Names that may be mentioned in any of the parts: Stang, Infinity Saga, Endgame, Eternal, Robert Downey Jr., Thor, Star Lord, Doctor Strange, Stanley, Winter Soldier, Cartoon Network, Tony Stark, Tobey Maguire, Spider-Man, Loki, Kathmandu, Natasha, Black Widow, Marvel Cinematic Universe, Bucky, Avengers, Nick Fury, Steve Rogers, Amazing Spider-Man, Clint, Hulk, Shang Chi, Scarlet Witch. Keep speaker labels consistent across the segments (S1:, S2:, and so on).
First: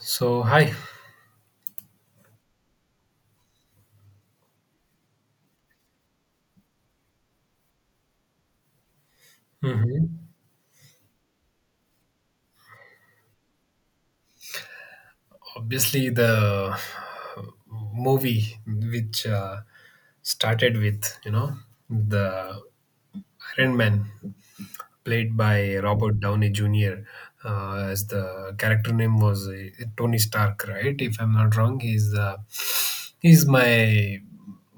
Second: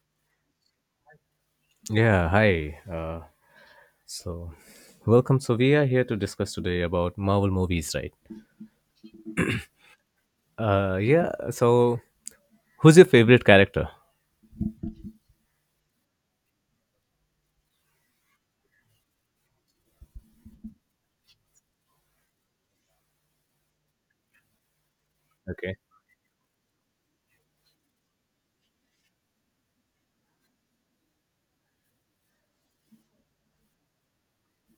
S1: So hi.
S2: Yeah, hi. So, welcome. So, we are here to discuss today about Marvel movies, right?
S1: Hmm.
S2: Uh, yeah. So, who's your favorite character?
S1: Obviously, the movie which started with the Iron Man, played by
S2: Okay.
S1: Robert Downey Jr. As the character name was Tony Stark, right? If I'm not wrong, he's my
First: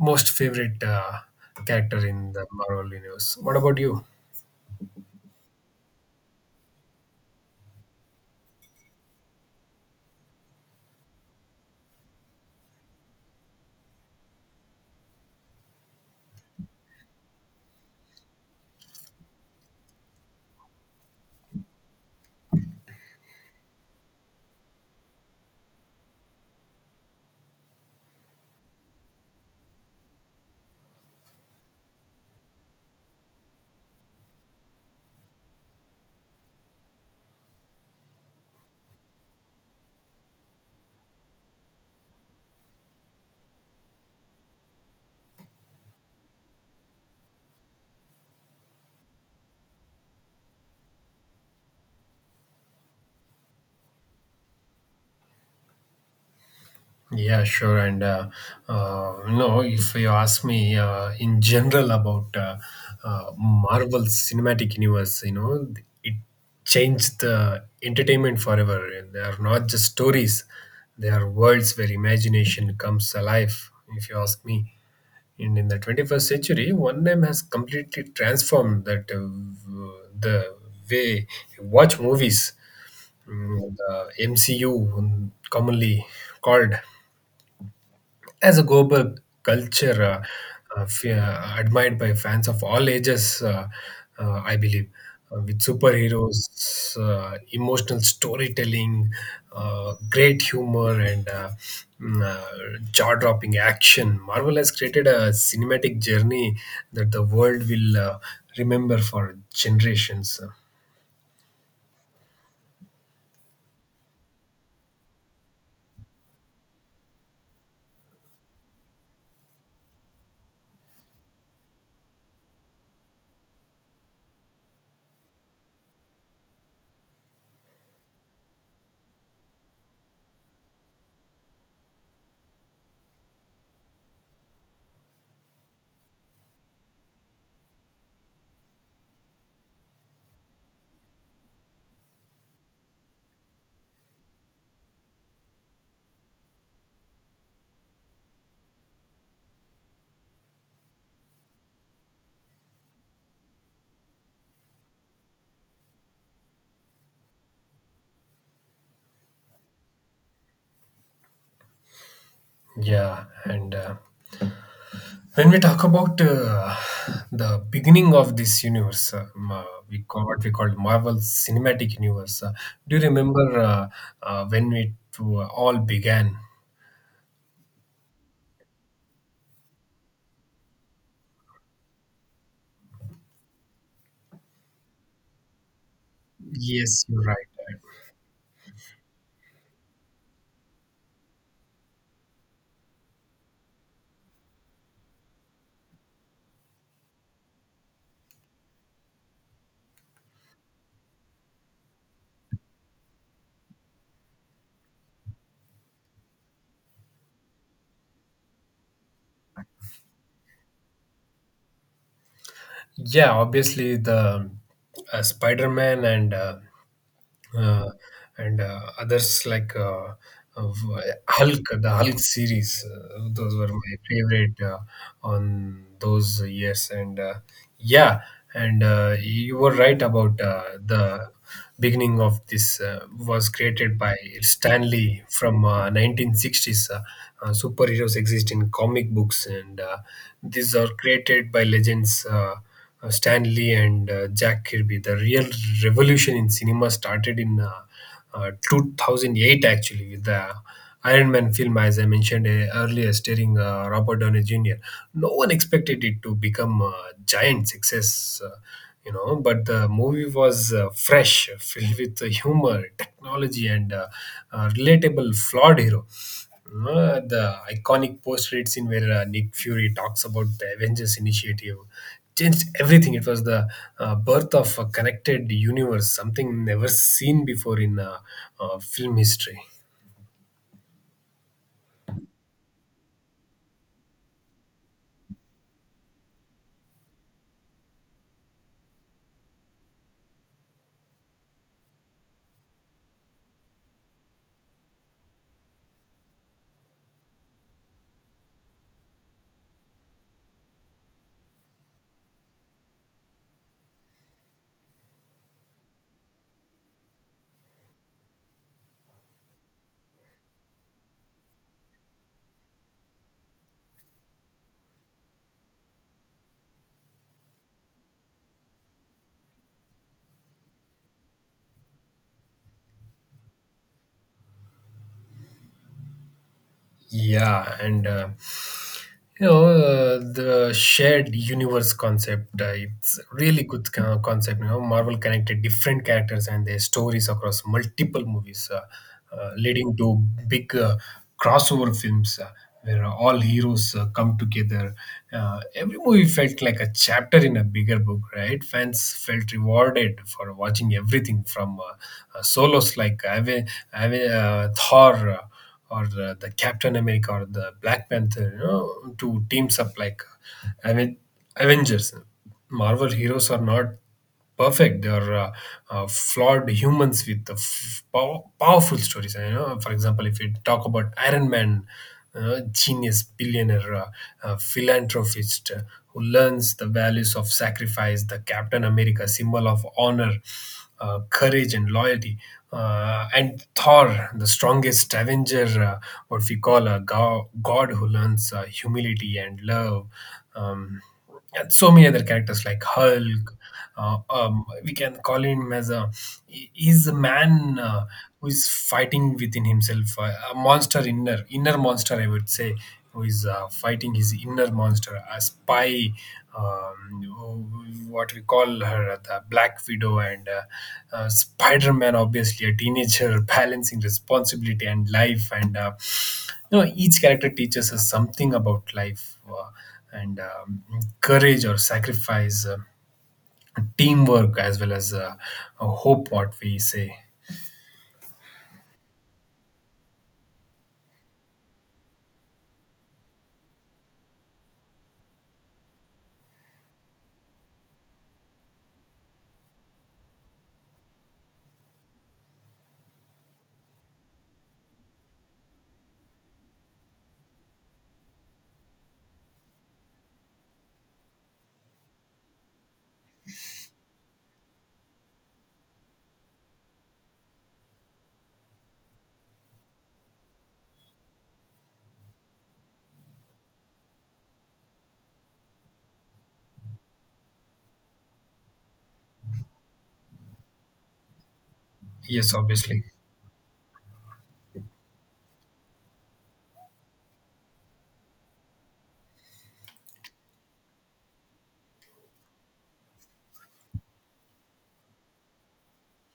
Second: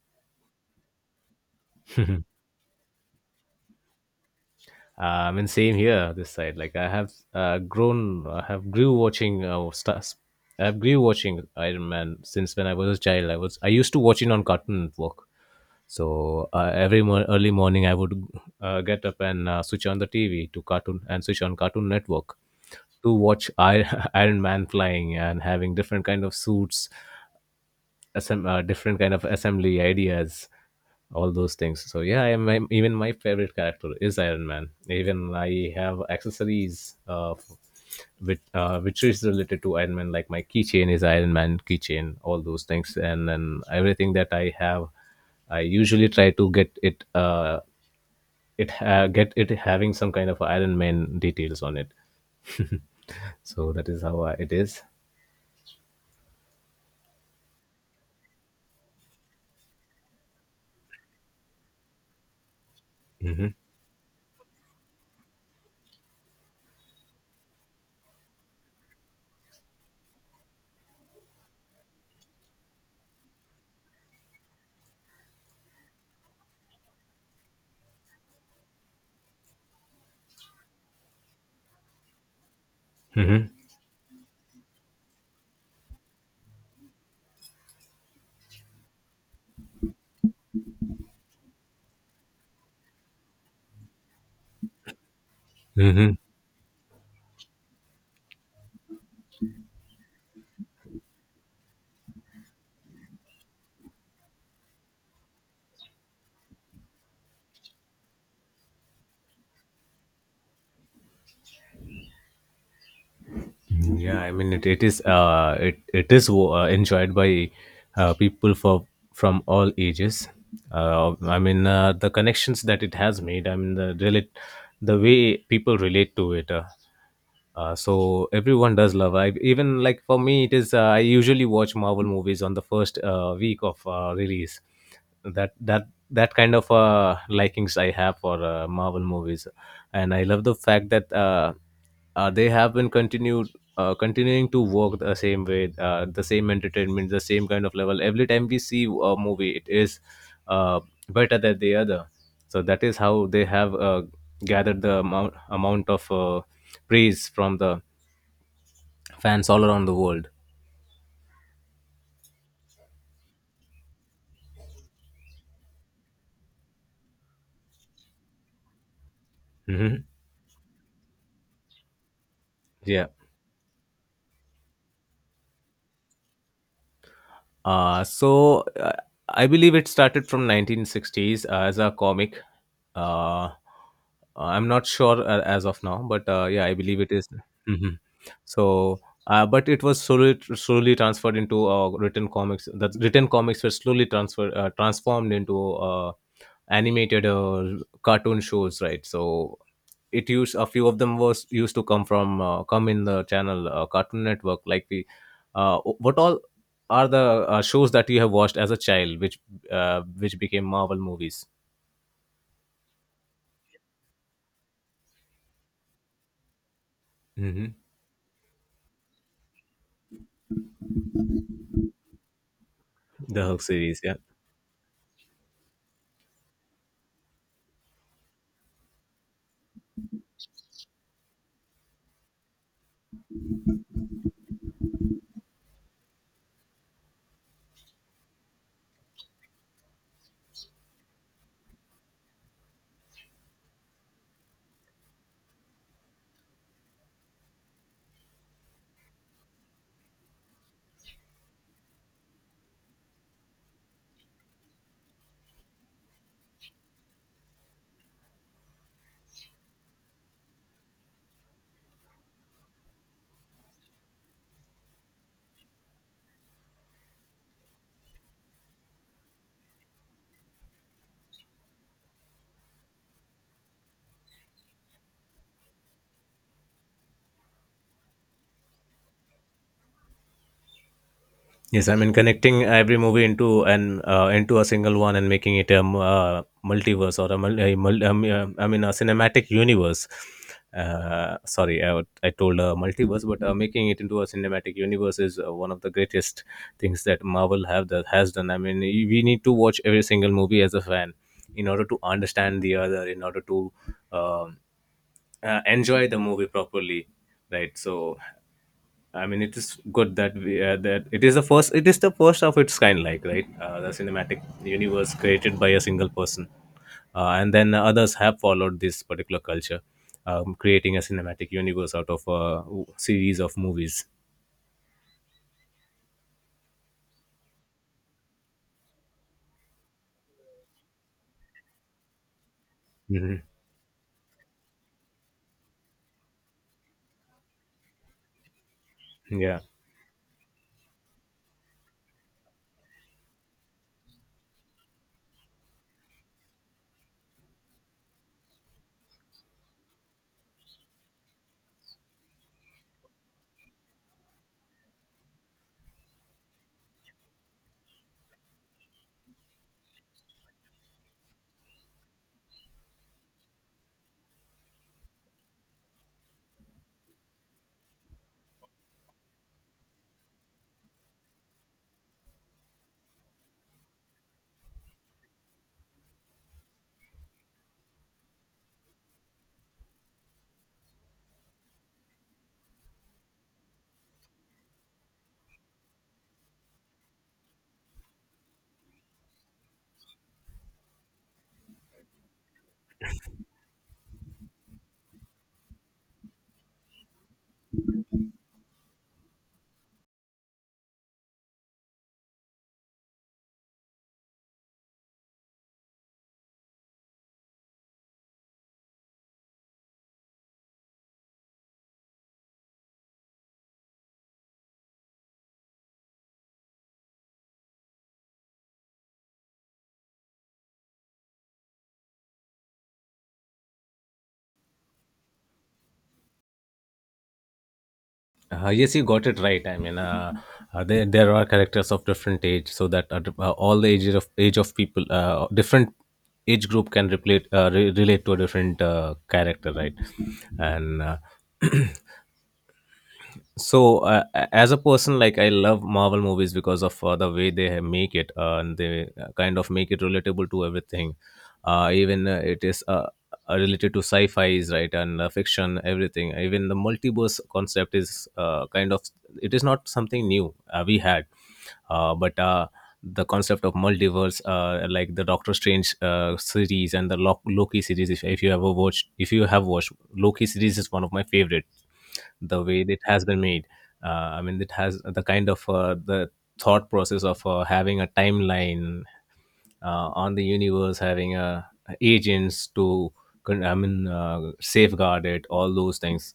S1: most favorite character
S2: uh,
S1: in the Marvel universe. What about you?
S2: I mean, same here. This side, like I have grown, I have grew watching stars. I've grew watching Iron Man since when I was a child. I used to watch it on Cartoon Network. So every early morning, I would get up and switch on the TV to cartoon and switch on Cartoon Network to watch Iron Man flying and having different kind of suits different kind of assembly ideas all those things, so yeah, I even my favorite character is iron man, even I have accessories which is related to iron man, like my keychain is iron man keychain, all those things, and then everything that I have I usually try to get it get it having some kind of iron man details on it. So that is how it is.
S1: Yeah, sure. And no, if you ask me in general about
S2: Mhm,
S1: Marvel Cinematic Universe, you know, it changed the entertainment forever. And they are not just stories; they are worlds where imagination comes alive. If you ask me, and in the 21st century, one name has completely transformed w- the way you watch movies.
S2: mhm,
S1: Mm, the MCU, commonly called as a global culture admired by fans of all ages, I believe, with
S2: mhm.
S1: superheroes, emotional storytelling, great humor, and jaw-dropping action. Marvel has created a cinematic journey that the world will remember for generations.
S2: Yeah, I mean it is it is enjoyed by people for from all ages. I mean the connections that it has made. I mean the way people relate to it. So everyone does love. I even like for me it is. I usually watch Marvel movies on the first week of release. That kind of likings I have for Marvel movies, and I love the fact that. They have been continued continuing to work the same way, the same entertainment, the same kind of level. Every time we see a movie, it is uh, better than the other. So that is how they have gathered the amount of praise from the fans all around the world.
S1: Yeah, and when we talk about the beginning of this universe,
S2: Hmm.
S1: we call what we call Marvel Cinematic Universe. Do you
S2: Yeah.
S1: remember when it all began?
S2: Uh, so uh, I believe it started from 1960s as a comic, uh, I'm not sure as of now, but yeah, I believe
S1: Yes,
S2: it
S1: you're
S2: is.
S1: right.
S2: Mhm. So but it was slowly slowly transferred into written comics. The written comics were slowly transferred transformed into animated cartoon shows, right? So it used, a few of them was used to come from, come in the channel, cartoon network, like the what all are the shows that you have watched as a child which became marvel movies.
S1: Yeah, obviously the Spider-Man and
S2: Hmm.
S1: uh, others like of, uh, Hulk, the Hulk series.
S2: The
S1: Those
S2: hulk
S1: were my
S2: series, yeah.
S1: favorite on those years, and yeah, and you were right about the beginning of this was created by Stanley from 1960s. Superheroes exist in comic books, and these are created by legends. Stan Lee and Jack Kirby. The real revolution in cinema started in 2008, actually, with the Iron Man film, as I mentioned earlier, starring Robert Downey Jr. No one expected it to become a giant success, you know, but the movie was fresh, filled with humor, technology, and a relatable flawed hero. The iconic post credit scene where Nick Fury talks about the Avengers Initiative changed everything. It was the birth of a connected universe, something never seen before in film history.
S2: Yes, I mean connecting every movie into an into a single one and making it a multiverse or a mul- I mean a cinematic universe. Sorry, I told a multiverse, but making it into a cinematic universe is one of the greatest things that Marvel have that has done. I mean, we need to watch every single movie as a fan in order to understand the other, in order to um enjoy the movie properly, right? So I mean, it is good that we that it is the first. It is the first of its kind, like right, the cinematic universe created by a single person, and then others have followed this particular culture, creating a cinematic universe out of a series of movies.
S1: Yeah, and the shared universe concept. It's
S2: Hmm.
S1: really concept. You know, Marvel connected different characters and their stories across multiple movies,
S2: Yeah.
S1: leading to big crossover films where all heroes come together. Every movie felt like a chapter in a bigger book, right? Fans felt rewarded for watching everything from solos like Thor. Or the Captain America or the Black Panther, you know, to teams up like I mean, Avengers. Marvel heroes are not perfect; they are flawed humans with powerful stories. You know, for example, if you talk about Iron Man genius, billionaire, philanthropist who learns the values of sacrifice, the Captain America symbol of honor, courage, and loyalty. And Thor, the strongest Avenger, what we call a god who learns humility and love. Um, and so many other characters like Hulk, we can call him as a he's a man who is fighting within himself, a monster, inner monster I would say, who is fighting his inner monster. A spy, um, who- what we call her the Black Widow, and Spider-Man, obviously a teenager balancing responsibility and life. And you know, each character teaches us something about life, and courage or sacrifice, teamwork, as well as a hope, what we say.
S2: Yes, you got it right. There are characters of different age, so that all the age of people, different age group can relate to a different character, right? And as a person, like I love marvel movies because of the way make it and they kind of make it relatable to everything, even it is related to sci-fi's, right, and fiction, everything. Even the multiverse concept is kind of, it is not something new we had, but the concept of multiverse, like the doctor strange series and the loki series. If you ever watched if you have watched loki series, is one of my favorite,
S1: Yes,
S2: the way that it
S1: obviously.
S2: has been made. Uh, I mean, it has the kind of the thought process of having a timeline on the universe, having agents to, I mean, safeguard it, all those things.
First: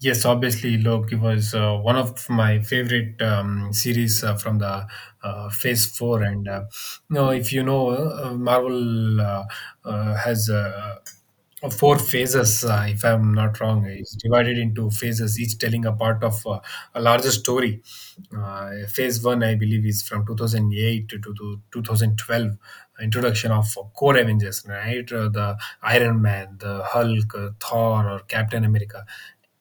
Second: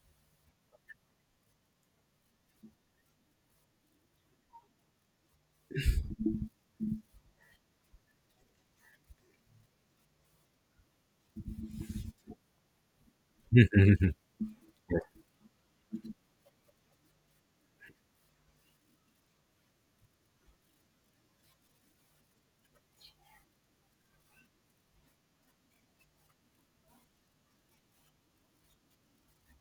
S1: Yes, obviously, Loki was one of my favorite series from the Phase Four, and you know, if you know, Marvel has four phases. If I'm not wrong, it's divided into phases, each telling a part of a larger story. Phase one, I believe, is from 2008 to, 2012. Introduction of core Avengers, right? The Iron Man, the Hulk, Thor, or Captain America.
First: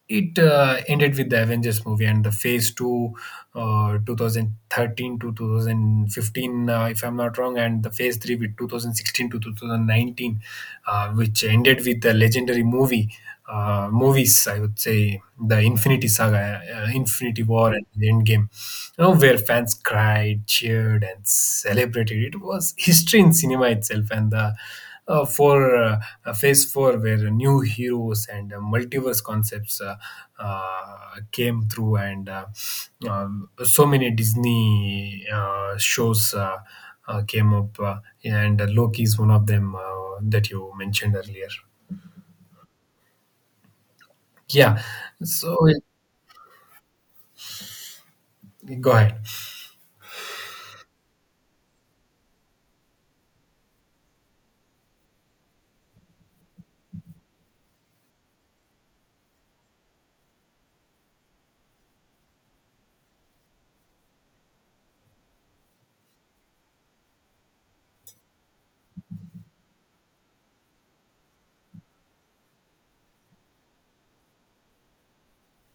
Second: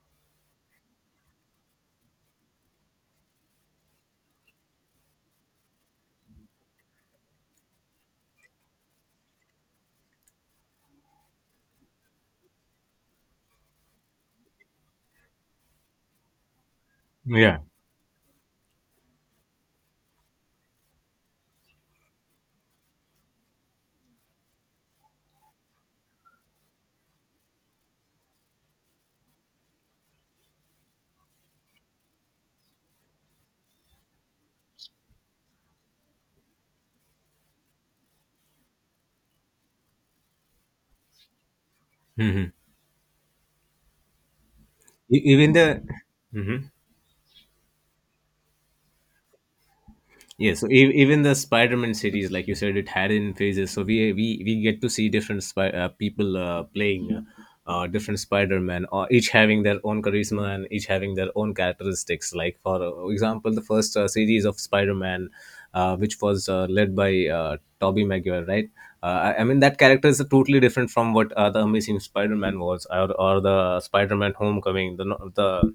S1: It ended with the Avengers movie, and the Phase Two, 2013 to 2015, if I'm not wrong, and the Phase Three with 2016 to 2019, which ended with the legendary movies. I would say the Infinity Saga, Infinity
S2: Yeah.
S1: War, and Endgame, you know, where fans cried, cheered, and celebrated. It was history in cinema itself, and the for phase four, where new heroes and multiverse concepts came through, and so many Disney shows came up, and Loki is one of them that you mentioned earlier. Yeah,
S2: Even
S1: so
S2: the
S1: it-
S2: Mhm.
S1: go ahead.
S2: Yeah, so even the Spider-Man series, like you said, it had in phases. So we get to see different people playing different Spider-Man, each having their own charisma and each having their own characteristics. Like for example, the first series of Spider-Man, which was led by Tobey Maguire, right? I mean, that character is totally different from what the Amazing Spider-Man was, or the Spider-Man Homecoming, the no- the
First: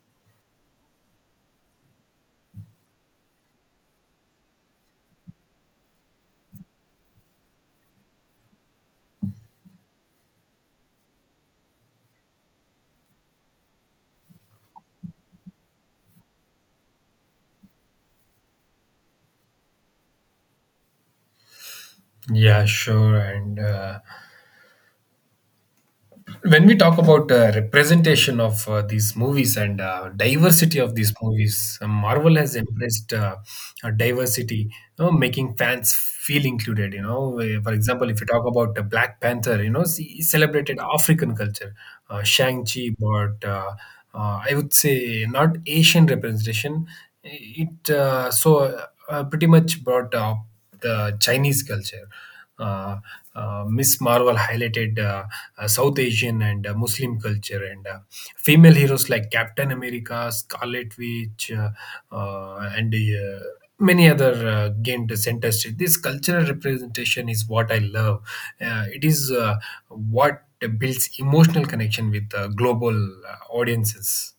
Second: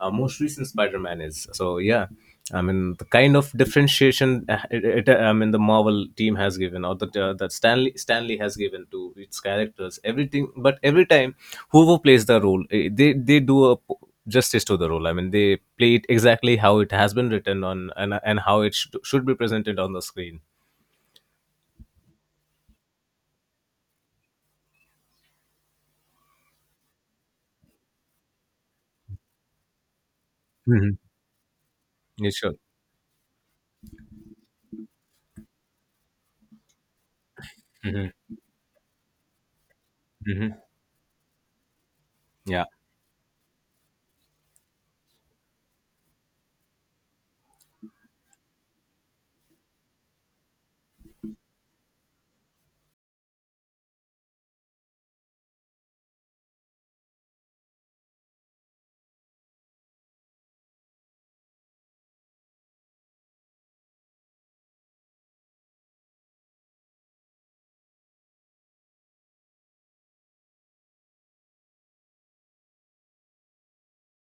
S2: most recent Spider-Man is. So yeah, I mean, the kind of differentiation I mean, the Marvel team has given, or that Stanley has given to its characters, everything. But every time, whoever plays the role, they do justice to the role. I mean, they play it exactly how it has been written on, and how it should be presented on the screen.
S1: Yeah, sure, and. When we talk about representation of these movies and diversity
S2: Hmm.
S1: of these movies,
S2: It
S1: Marvel has
S2: should.
S1: embraced diversity, you know, making fans feel included. You know, for example, if you
S2: Hmm.
S1: talk about Black Panther, you know, he
S2: Hmm.
S1: celebrated African culture.
S2: Yeah,
S1: Shang Chi brought, I would say, not Asian representation. It so Pretty much brought up the Chinese culture. uh, Miss Marvel highlighted South Asian and Muslim culture, and female heroes like Captain America, Scarlet Witch, and many other gained the center stage. This cultural representation is what I love. It is what builds emotional connection with global audiences.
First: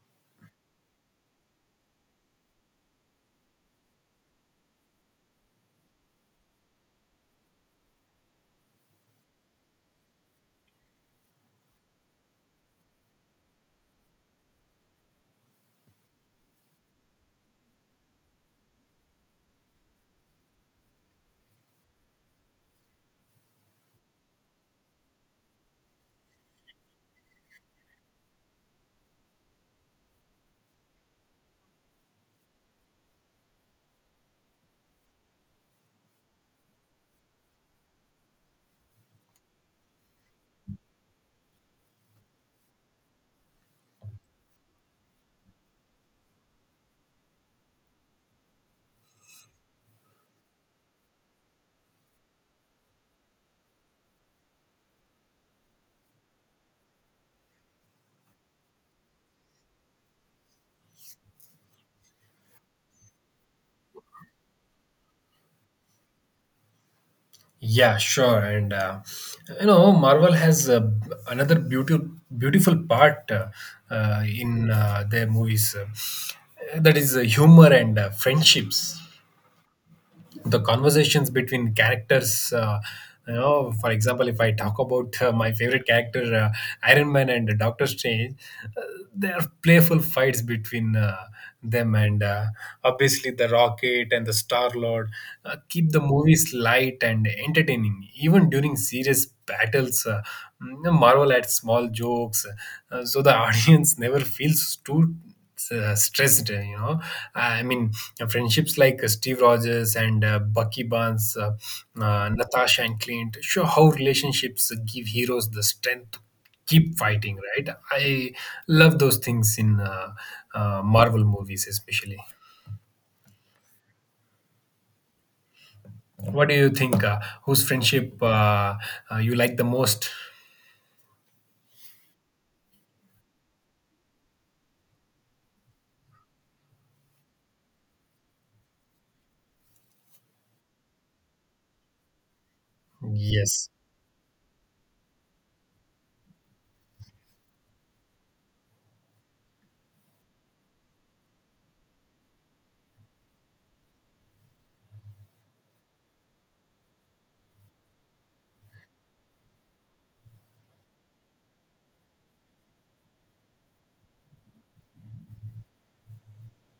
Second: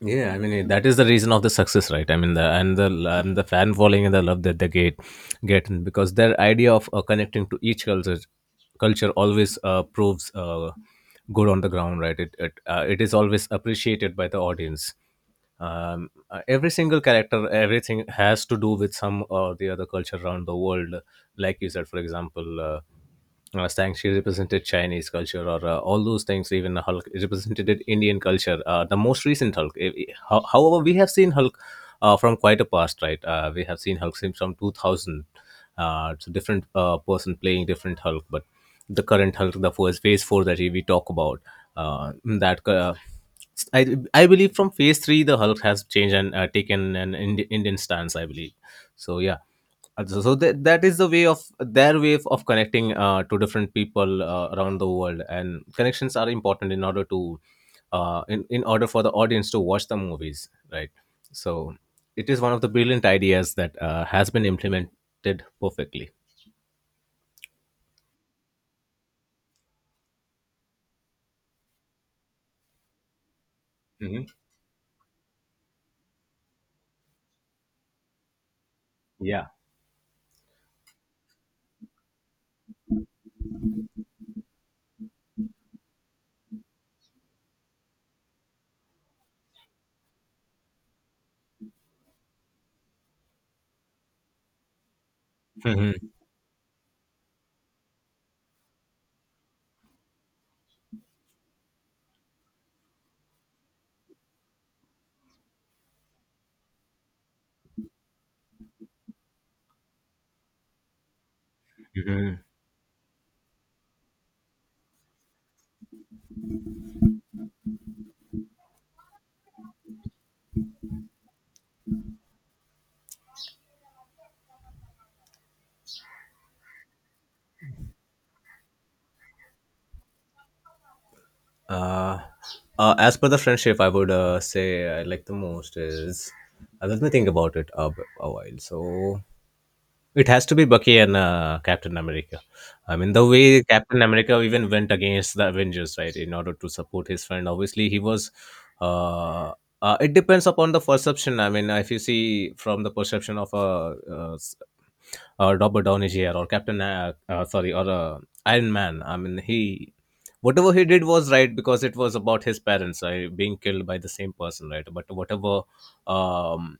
S2: yeah, I mean it, that is the reason of the success, right? I mean the and the and the fan following and the love that they get because their idea of connecting to each culture always proves good on the ground, right? It is always appreciated by the audience. Every single character, everything has to do with some or the other culture around the world. Like you said, for example. Stang, she represented Chinese culture or all those things. Even Hulk represented Indian culture. The most recent Hulk. However, we have seen Hulk from quite a past, right? We have seen Hulk since from 2000. So different person playing different Hulk, but the current Hulk, the first phase four that we talk about, that I believe from phase three the Hulk has changed and taken an Indian stance, I believe. So yeah, that, that is the way of their way of connecting to different people around the world, and connections are important in order to in order for the audience to watch the movies, right? So it is one of the brilliant ideas that has been implemented perfectly.
S1: Yeah, sure. And you know, Marvel has another beautiful, beautiful part
S2: Hmm.
S1: in their movies. That is humor and friendships,
S2: Yeah.
S1: the conversations between characters. You know, for example, if I talk about my favorite character, Iron Man and Doctor Strange, uh, there are playful fights between them, and obviously the Rocket and the Star Lord keep the
S2: Mhm.
S1: movies light and entertaining. Even during serious battles, Marvel adds small jokes, so the audience never feels too stressed, you know. i mean Friendships like Steve Rogers and Bucky Barnes,
S2: Mhm.
S1: Natasha and Clint, show how relationships give heroes the strength to keep fighting, right? I love those things in Marvel movies especially. What do you think, whose friendship you like the most?
S2: Uh, as per the friendship, I would say I like the most is, let me think about it a while. So it has to be Bucky and Captain America. I mean, the way
S1: Yes.
S2: Captain America even went against the Avengers, right, in order to support his friend. Obviously, he was. Uh, it depends upon the perception. I mean, if you see from the perception of Robert Downey Jr. or sorry, or Iron Man. I mean, he, whatever he did was right because it was about his parents being killed by the same person, right? But whatever um,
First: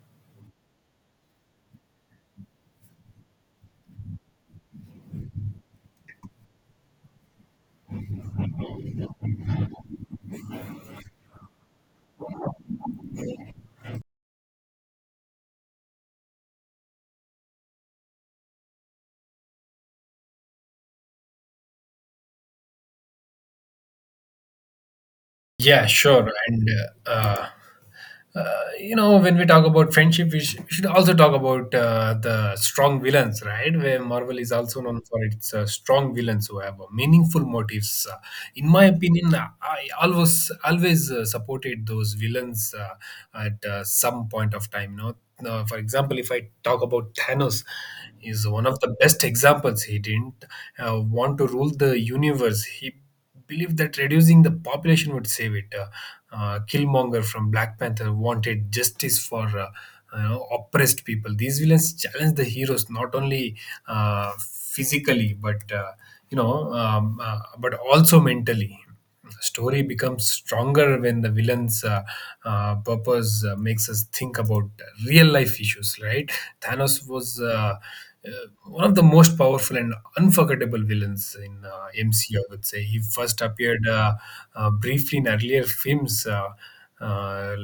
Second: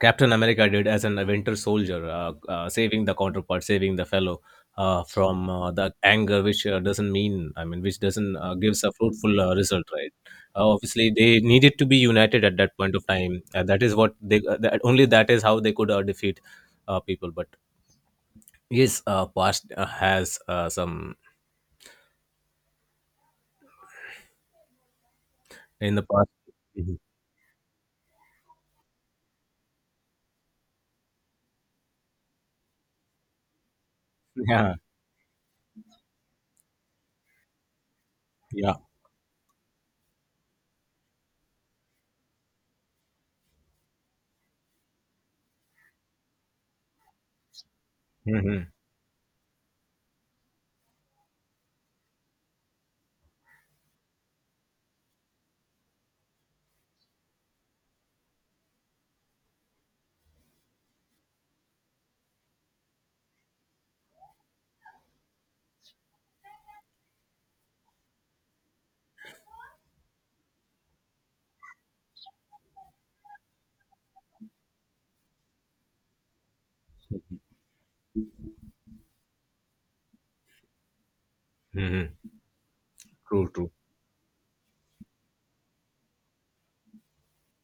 S2: Captain America did as an Winter Soldier, saving the counterpart, saving the fellow from the anger, which doesn't mean, I mean, which doesn't gives a fruitful result, right? Obviously, they needed to be united at that point of time. That is what only that is how they could defeat people. But yes, past has some
S1: Yeah,
S2: in the past.
S1: sure. And
S2: Mhm.
S1: uh, uh, uh, you know, when we talk about friendship, we, we should also talk about the strong villains, right? Where Marvel is
S2: Yeah,
S1: also known for its strong villains who have meaningful motives. In
S2: yeah.
S1: my opinion, I always supported those villains at some point of time. You know, for example, if I talk about Thanos, is
S2: Hmm.
S1: one of the best examples. He didn't want to rule the universe. He believe that reducing the population would save it. Killmonger from Black Panther wanted justice for you know, oppressed people. These villains challenge the heroes not only physically, but but also mentally. Story becomes stronger when the villain's purpose makes us think about real life issues, right? Thanos was. Uh, one of the most powerful and unforgettable villains in
S2: Hmm.
S1: MC, I would say. He first
S2: True, true.
S1: appeared briefly in earlier films, uh,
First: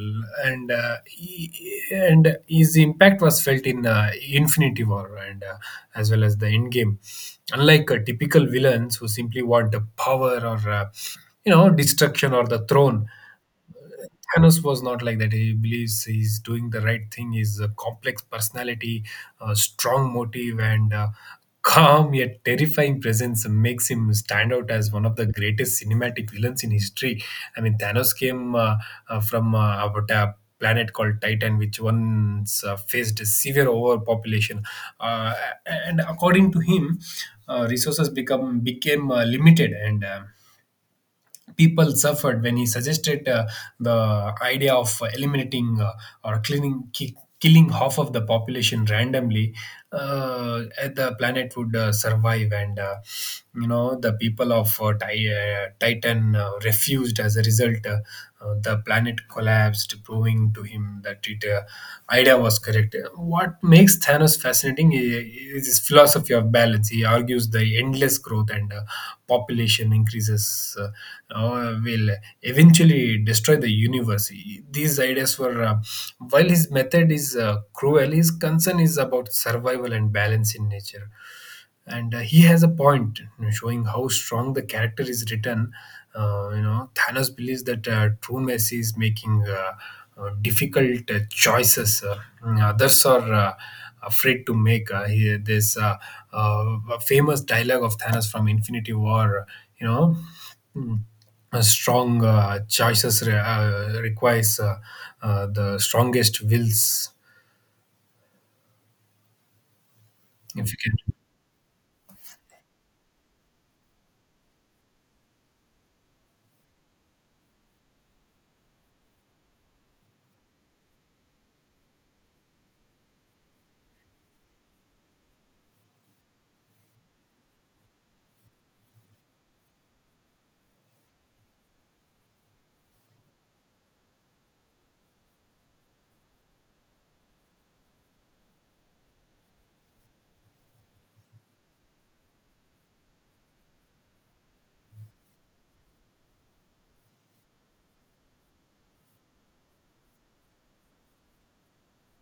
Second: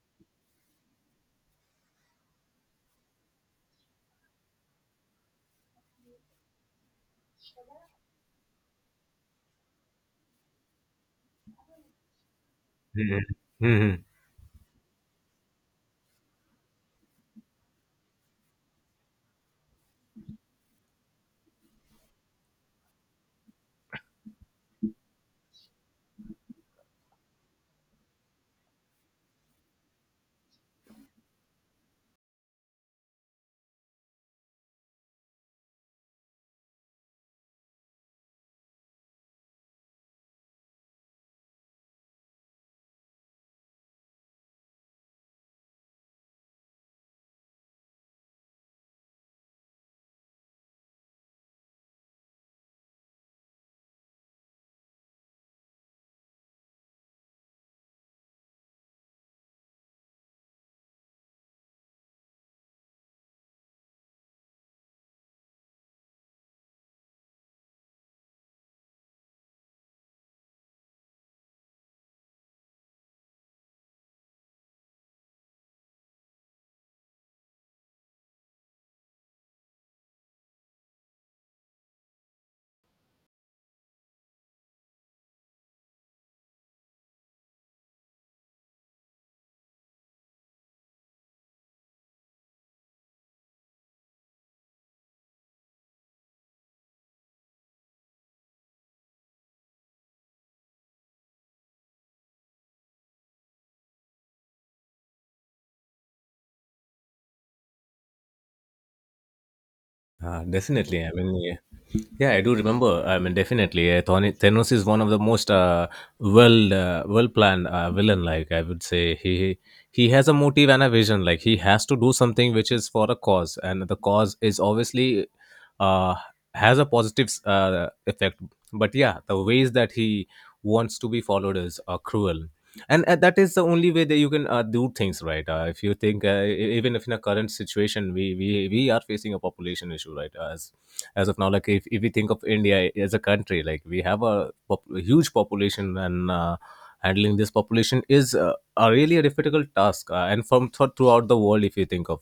S1: and he, and his impact was felt in Infinity War and as well as the Endgame. Unlike typical villains who simply want the power or you know destruction or the throne,
S2: Hmm. Hmm.
S1: Thanos was not like that. He believes he's doing the right thing. He's a complex personality, a strong motive, and calm yet terrifying presence makes him stand out as one of the greatest cinematic villains in history. I mean, Thanos came from about a planet called Titan, which once faced severe overpopulation. Uh, and according to him, resources become became limited, and people suffered. When he suggested the idea of eliminating, or cleaning, killing half of the population randomly, uh, the planet would survive, and you know, the people of Titan refused. As a result, the planet collapsed, proving to him that it idea was correct. What makes Thanos fascinating is his philosophy of balance. He argues the endless growth and population increases will eventually destroy the universe. These ideas were, while his method is cruel, his concern is about survival and balance in nature. And he has a point, you know, showing how strong the character is written. You know, Thanos believes that true mercy is making difficult choices. Others are afraid to make. He, this Famous dialogue of Thanos from Infinity War, you know. Hmm. Strong choices requires the strongest wills if you can.
S2: Definitely. I mean, yeah, yeah, I do remember. I mean, definitely, Thanos is one of the most well planned villain. Like I would say, he has a motive and a vision. Like he has to do something which is for a cause, and the cause is obviously uh, has a positive effect. But yeah, the ways that he wants to be followed is cruel and that is the only way that you can do things right if you think even if in a current situation we are facing a population issue, right? As of now, like if we think of india as a country, like we have a huge population, and handling this population is a really a difficult task, and from throughout the world if you think of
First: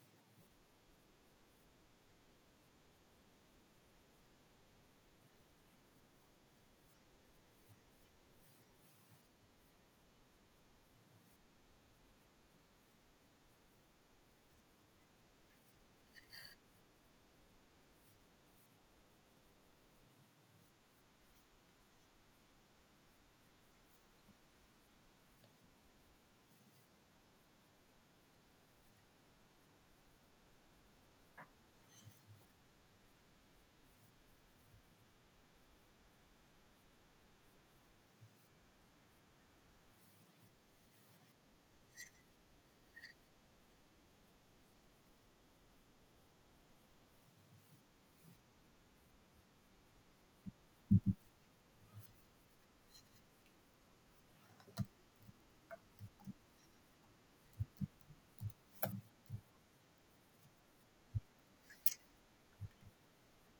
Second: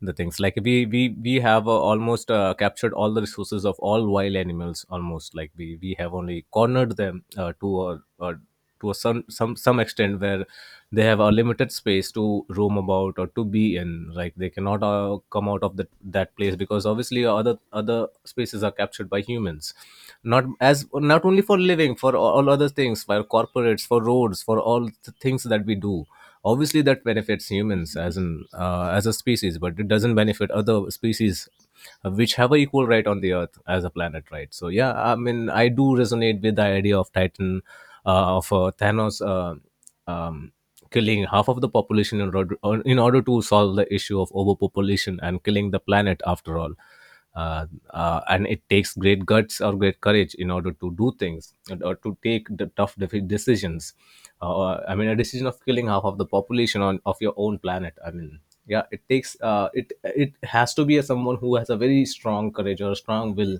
S2: the things, like we have almost captured all the resources of all wild animals. Almost like we have only cornered them to a a some extent where they have a limited space to roam about or to be in. Like they cannot come out of that place, because obviously other spaces are captured by humans. Not as, not only for living, for all other things, for corporates, for roads, for all the things that we do obviously that benefits humans as an, as a species, but it doesn't benefit other species which have a equal right on the earth as a planet, right? So yeah, I mean, I do resonate with the idea of titan, of Thanos, um, killing half of the population in order to solve the issue of overpopulation and killing the planet after all. Uh, and it takes great guts or great courage in order to do things or to take the tough decisions. I mean, a decision of killing half of the population on of your own planet. I mean, yeah, it takes it it has to be a, someone who has a very strong courage or a strong will,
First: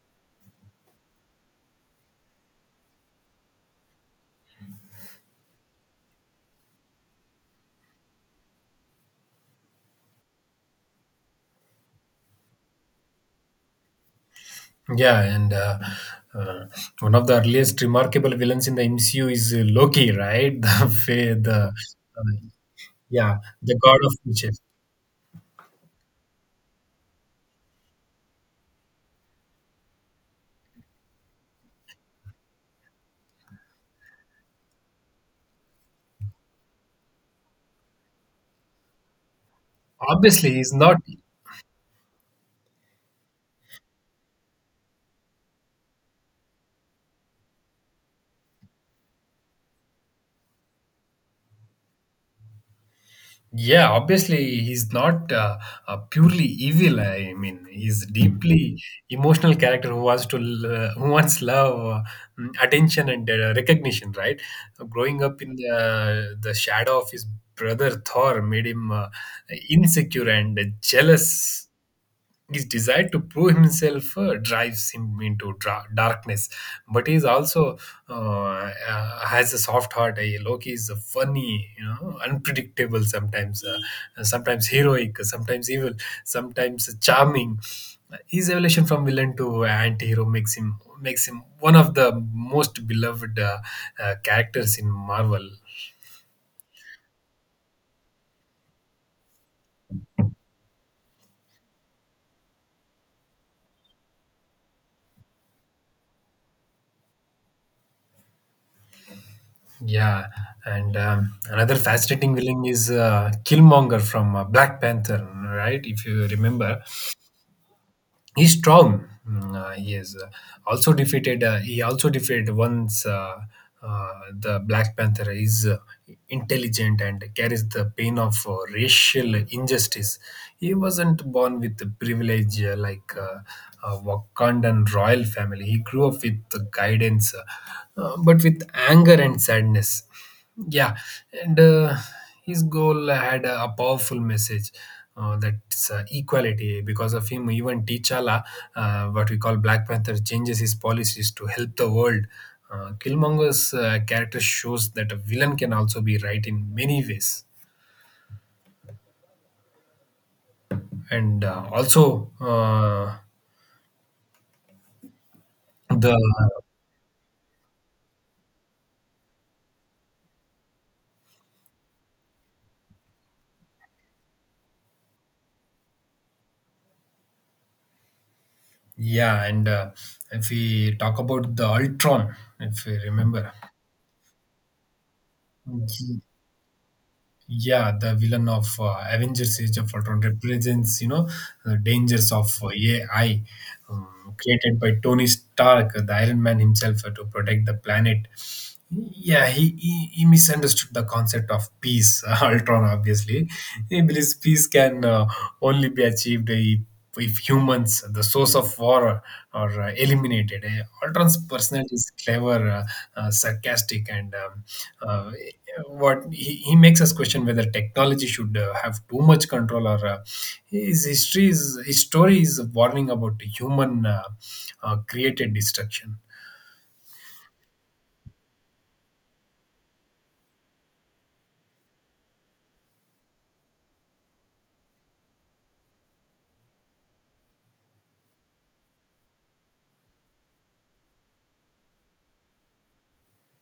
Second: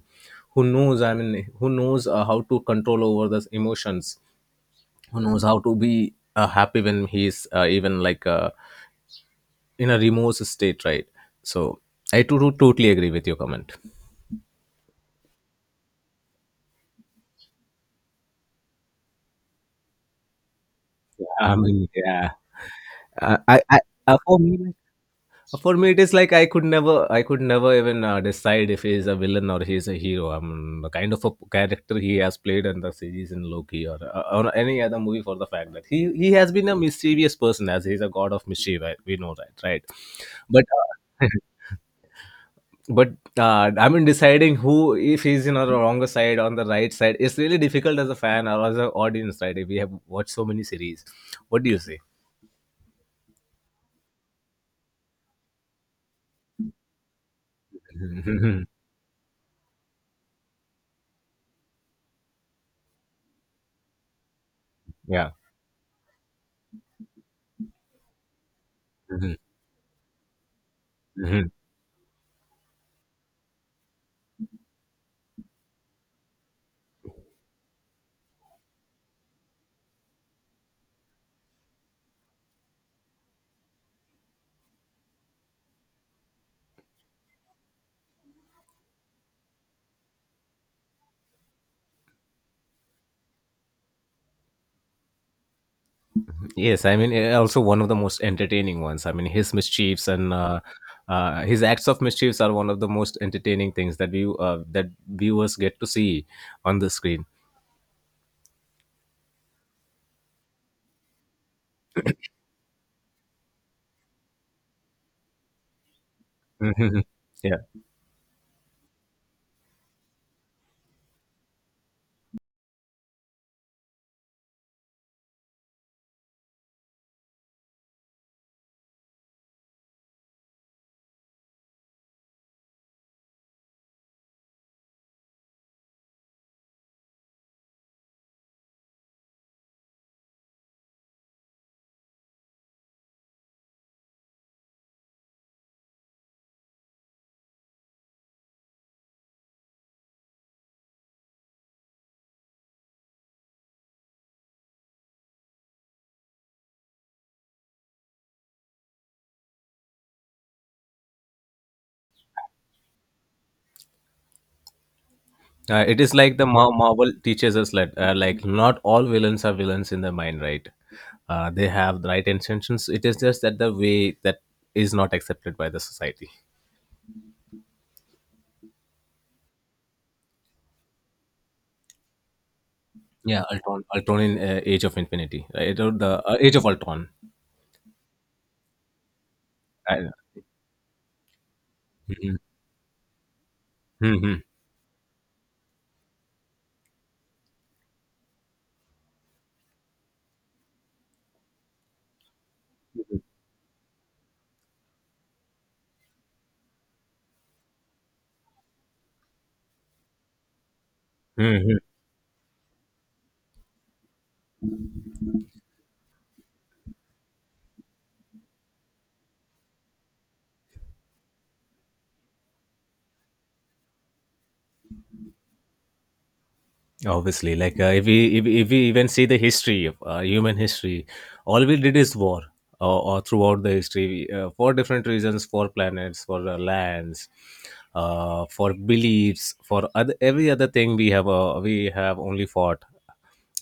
S2: who knows. I mean, who knows how to control over those emotions, who knows how to be happy when he's even like in a remorse state, right? So I totally agree with your comment.
S1: Yeah, and uh, one of the earliest remarkable villains in the MCU is Loki, right? the fa-
S2: I
S1: the
S2: mean
S1: uh,
S2: yeah.
S1: yeah, the
S2: I
S1: god of
S2: For
S1: mischief.
S2: me, like, for me it is like I could never even decide if he is a villain or he is a hero. I mean the kind of a character he has played in the series, in loki, or any other movie, for the fact that he has been a mischievous person as he's a god of mischief. I- we know that, right?
S1: Obviously
S2: But
S1: he's not.
S2: uh, but I mean, deciding who, if he's in on the wrong side on the right side, it's really difficult as a fan or as an audience, right? If we have watched so many series, what do you say?
S1: Yeah, obviously he's not purely evil. I mean, he's deeply emotional character who who wants love, mm, attention, and recognition. Right, growing
S2: Yeah.
S1: up in the shadow of his brother Thor made him
S2: Mhm.
S1: insecure and
S2: Mhm.
S1: jealous. His desire to prove himself drives him into darkness, but he's also has a soft heart. Eh, Loki is funny, you know, unpredictable, sometimes sometimes heroic, sometimes evil, sometimes charming. His evolution from villain to anti-hero makes him one of the most beloved characters in Marvel.
S2: Yes, I mean eh, also one of the most entertaining ones. I mean his mischiefs and his acts of mischiefs are one of the most entertaining things that we that viewers get to see on the screen.
S1: Yeah, and another fascinating villain is Killmonger from Black Panther, right? If you remember,
S2: Yeah.
S1: he's strong. Mm, he is also defeated. He also defeated once the Black Panther, is intelligent and carries the pain of racial injustice. He wasn't born with the privilege like Wakandan royal family. He grew up with the guidance, but with anger and sadness. Yeah, and his goal had a powerful message. That's equality. Because of him, even T'Challa, what we call Black Panther, changes his policies to help the world. Killmonger's character shows that a villain can also be right in many ways, and also
S2: It is
S1: the
S2: like the Marvel teaches us that like not all villains are villains in their mind, right? They have the right intentions. It is just that the way that is not accepted by the society.
S1: yeah, and if we talk about the Ultron, if we
S2: Yeah,
S1: remember.
S2: Ultron, Ultron in Age of Infinity, right? Or the Age of Ultron.
S1: Yeah, the villain of Avengers Age of
S2: I,
S1: Ultron represents, you know, the dangers
S2: Mhm.
S1: of AI,
S2: Mhm.
S1: created by Tony Stark, the Iron Man himself, to protect the planet. Yeah, he misunderstood the concept of peace, Ultron, obviously. He believes peace can only be achieved if humans, the source of war, are eliminated. Eh, Ultron's
S2: Mhm.
S1: personality is clever, sarcastic, and uh, what he makes us question whether technology should have too much control, or his story is a warning about human created destruction.
S2: Obviously, like if we even see the history of human history, all we did is war. Or throughout the history for different reasons, for planets, for lands, for beliefs, for other, every other thing we have only fought.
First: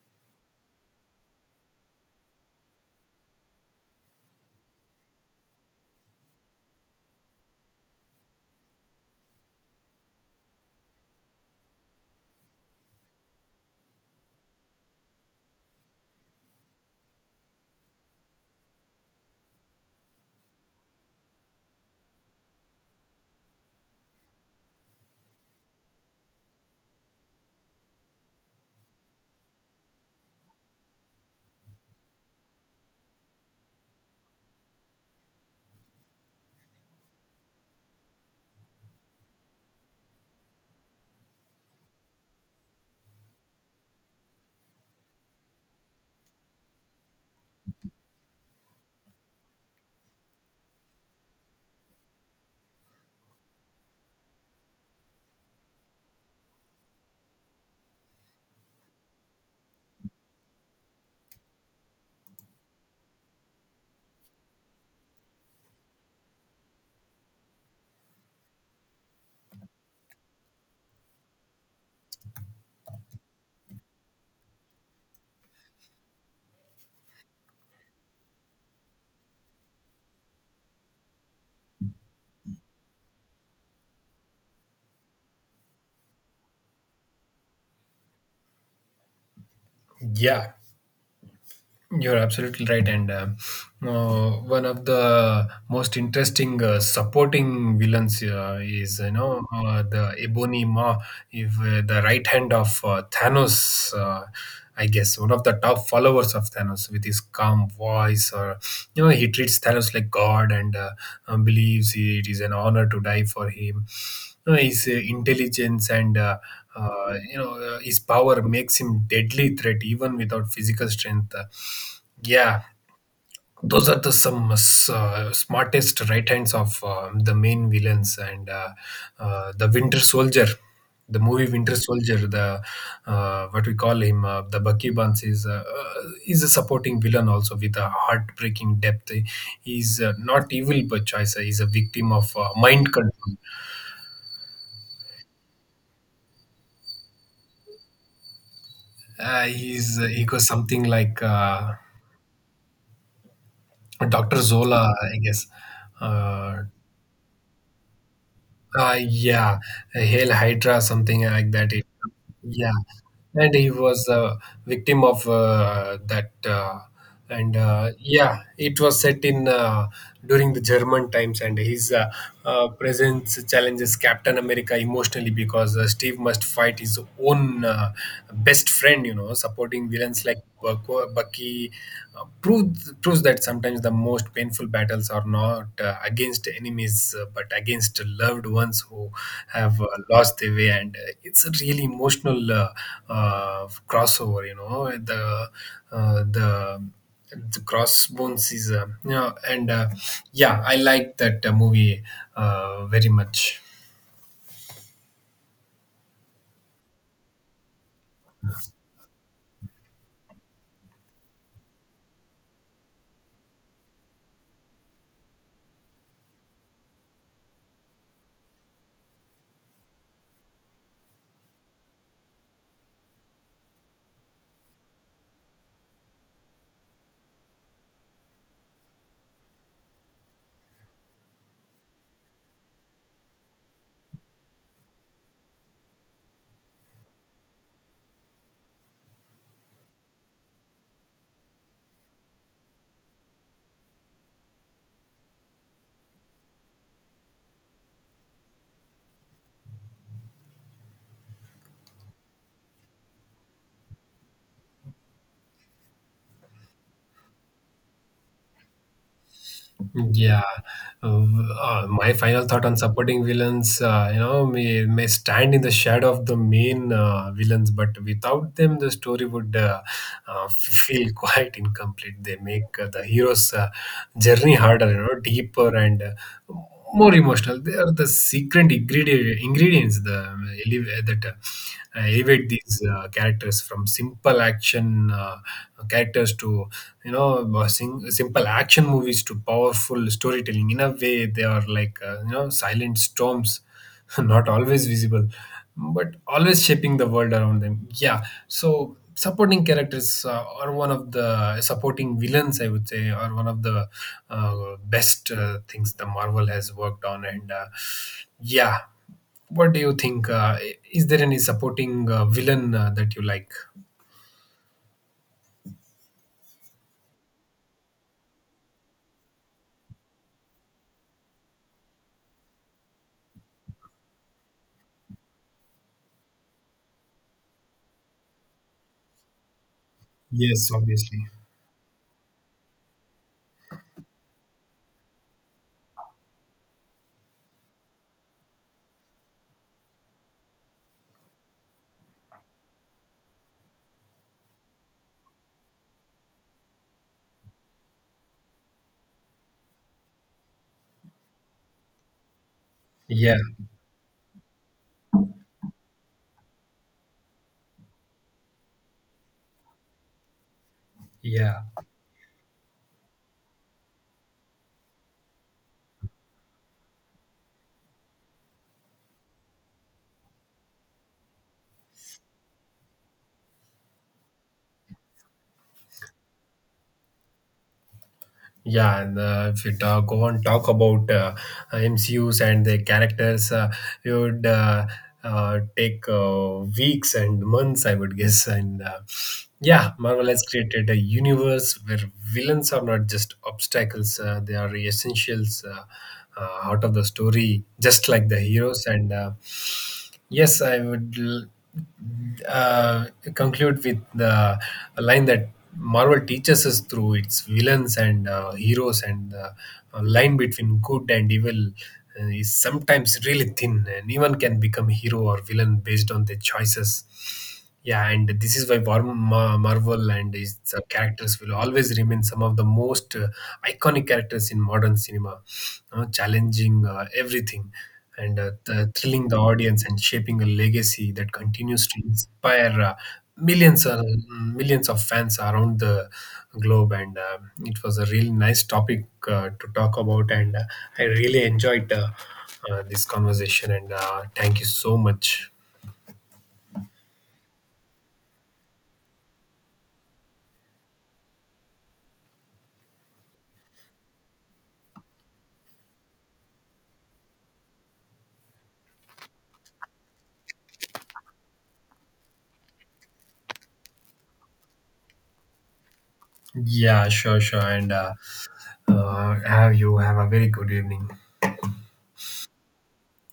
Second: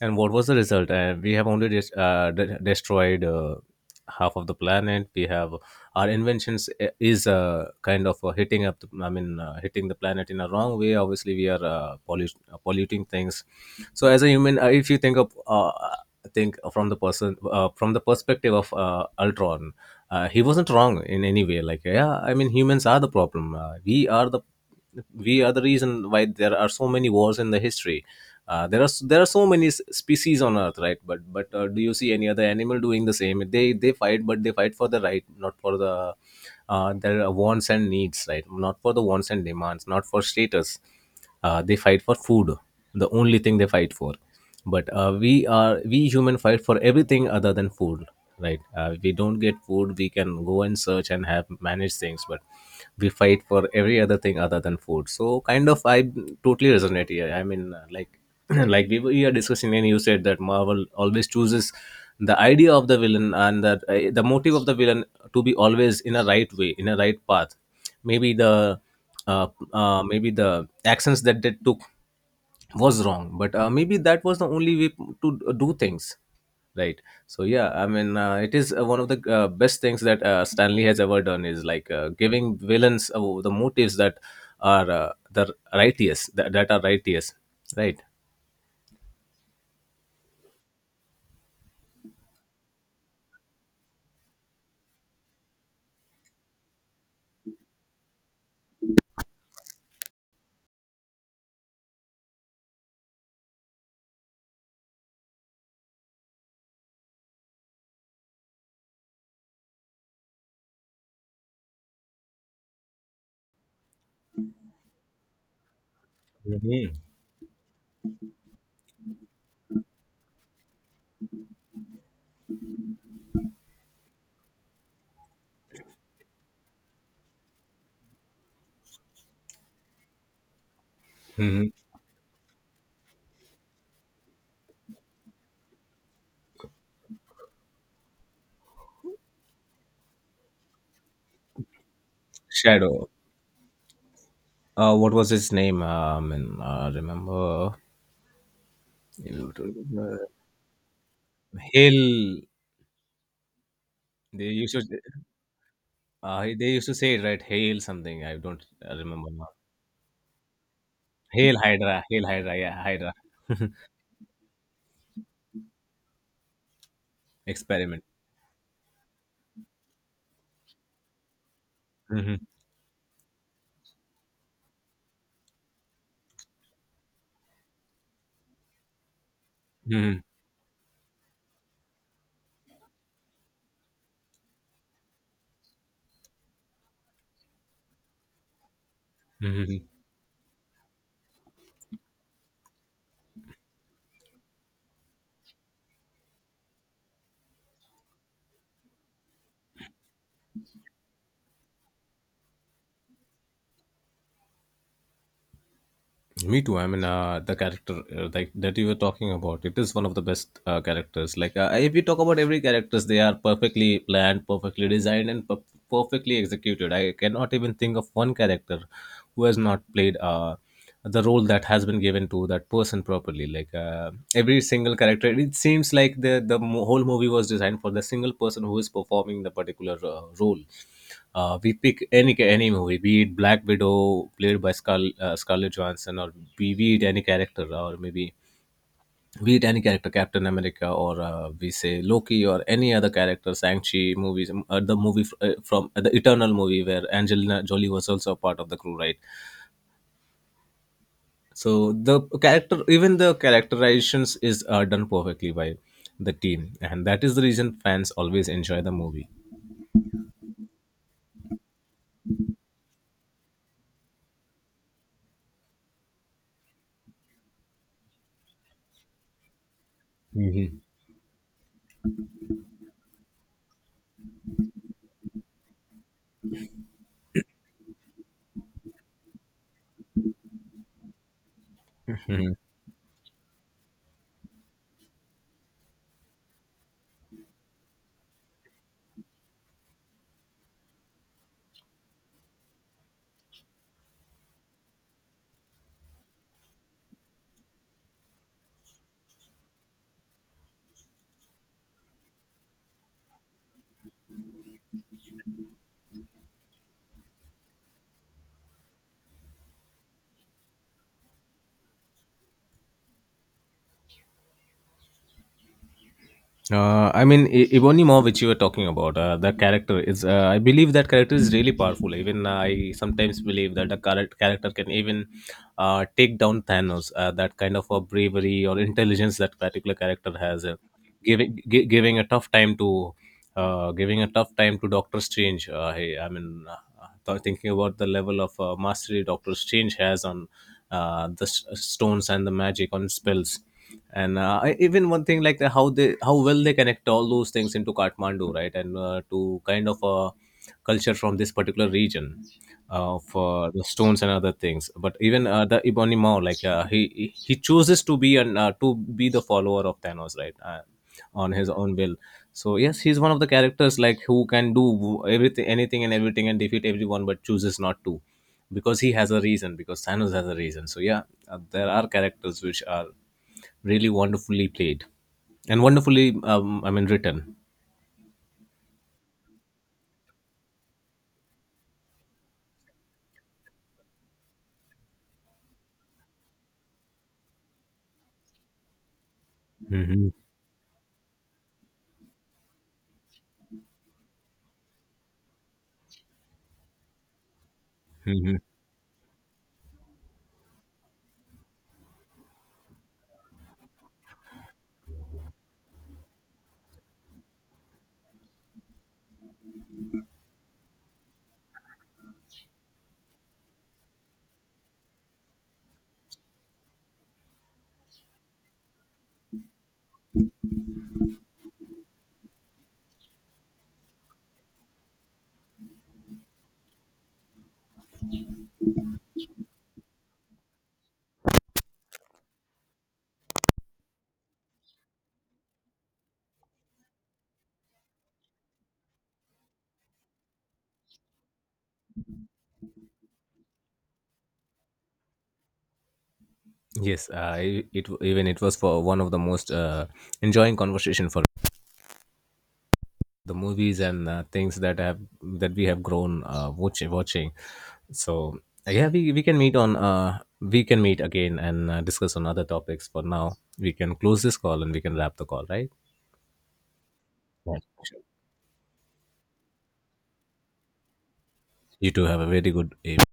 S2: And what was the result? We have only destroyed half of the planet. We have our inventions is kind of hitting up the, I mean hitting the planet in a wrong way. Obviously we are polluting things. So as a human, if you think of think from the person from the perspective of Ultron, he wasn't wrong in any way. Like yeah, I mean humans are the problem. We are the, we are the reason why there are so many wars in the history. There are there are so many species on Earth, right? But do you see any other animal doing the same? They fight, but they fight for the right, not for the their wants and needs, right? Not for the wants and demands, not for status. They fight for food, the only thing they fight for. But we are, we human fight for everything other than food, right? We don't get food, we can go and search and have manage things. But we fight for every other thing other than food. So kind of I totally resonate here. I mean, like like we were here discussing and you said that marvel always chooses the idea of the villain, and that the motive of the villain to be always in a right way, in a right path. maybe the uh, Maybe the actions that they took was wrong, but maybe that was the only way to do things, right? So yeah, I mean, it is one of the best things that stanley has ever done, is like giving villains the motives that are the righteous, that are righteous, right?
S1: Yeah, you're absolutely right, and one of the most interesting supporting villains is, you know, the Ebony Maw, if the right hand of Thanos. I guess one of the top followers of Thanos with his calm voice, or you know, he treats Thanos like God and believes it is an honor to die for him. You know, his intelligence and
S2: Mhm.
S1: you know, his power makes him deadly threat even without physical strength. Yeah, those are the some smartest right hands of the main villains, and the Winter Soldier, the movie
S2: Mhm.
S1: Winter Soldier, the what we call him, the Bucky Barnes is a supporting villain also with a heartbreaking depth. He's not evil by choice. He's a victim of mind
S2: Shadow,
S1: control.
S2: what was his name, um, and remember.
S1: He's he goes something like
S2: Hill.
S1: Doctor
S2: They used to.
S1: Zola, I guess. Uh,
S2: They used to say it, right? Hail something. I don't remember now.
S1: Yeah, Hail Hydra, something like
S2: Hail
S1: that. It,
S2: Hydra. Hail Hydra.
S1: yeah,
S2: Yeah, Hydra.
S1: and he was a victim of that. And
S2: Experiment.
S1: Yeah, it was set in during the German times, and his
S2: Hmm.
S1: presence challenges Captain America emotionally because Steve must fight his own best friend. You know, supporting villains like Bucky proves that sometimes the most painful battles are not against enemies, but against loved ones who have
S2: Hmm.
S1: lost their way. And it's a really emotional crossover. You know, uh, the the crossbones is, you know, and yeah, I like that movie very much.
S2: Me too. I mean, the character like that you were talking about, it is one of the best characters. Like, if we talk about every characters, they are perfectly planned, perfectly designed, and perfectly executed. I cannot even think of one character who has not played the role that has been given to that person properly. Like every single character, it seems like the whole movie was designed for the single person who is performing the particular role. We pick any movie, be it Black Widow played by Scarlett Johansson, or be it any character, or maybe be it any character, Captain America, or we say Loki, or any other character, Shang-Chi movies, the movie f- from the Eternal movie where Angelina Jolie was also a part of the crew, right? So the character, even the characterizations is done perfectly by the team, and that is the reason fans always enjoy the movie.
S1: Yeah, uh, my final thought on supporting villains, you know, may stand in the shadow of the main villains, but without them, the story would
S2: Mhm.
S1: feel quite incomplete. They make the hero's journey harder, you know, deeper and more emotional. They are the secret ingredients, the elev- that elevate these characters from simple action characters to simple action movies to powerful storytelling. In a way, they are like, you know, silent storms, not always visible, but always shaping the world around them. Yeah. So supporting characters are one of the supporting villains, I would say, are one of the best things the Marvel has worked on. And yeah, what do you think? Is there any supporting villain that you like?
S2: I mean, I- Ibonimo, which you were talking about, the character is. I believe that character is really powerful. Even I sometimes believe that the character can even take down Thanos. That kind of a bravery or intelligence that particular character has,
S1: Yes, obviously.
S2: giving a tough time to giving a tough time to Doctor Strange. I mean, thinking about the level of mastery Doctor Strange has on stones and the magic on spells, and I, even one thing, like how they, how well they connect all those things into Kathmandu, right, and to kind of a culture from this particular region of
S1: Yeah.
S2: the stones and other things. But even the Ebony Maw, like he chooses to be an, to be the follower of Thanos, right? On
S1: Yeah.
S2: his own will. So yes, he's one of the characters like who can do everything, anything and everything, and defeat everyone, but chooses not to, because he has a reason, because thanos has a reason. So yeah, there are characters which are really wonderfully played and wonderfully I mean written.
S1: Yeah, and if you talk, go on talk about MCUs and the characters, it would take weeks and months, I would guess. And yeah, Marvel
S2: Hmm.
S1: has created a universe where villains are not just obstacles; they are essentials out of the story, just like the
S2: Hmm.
S1: heroes. And yes, I would uh, conclude with the line that Marvel teaches us through its villains and heroes, and the line between good and evil is sometimes really thin. Anyone can become hero or villain based on their choices. Yeah, and this is why Marvel and its characters will always remain some of the most iconic characters in modern cinema, know, challenging everything and thrilling the audience and shaping a legacy that continues to inspire millions uh, millions of fans around the globe. And it was a really nice topic to talk about, and I really enjoyed this conversation, and thank you so much.
S2: Yes, it even it was for one of the most enjoying conversation for the movies and things that have that we have grown watching. So yeah, we can meet on, we can meet again and discuss on other topics. For now, we can close this call and we can wrap the call, right?
S1: Yeah, sure
S2: Yeah.
S1: and
S2: Sure.
S1: have you have a very good evening.
S2: You two have a very good evening.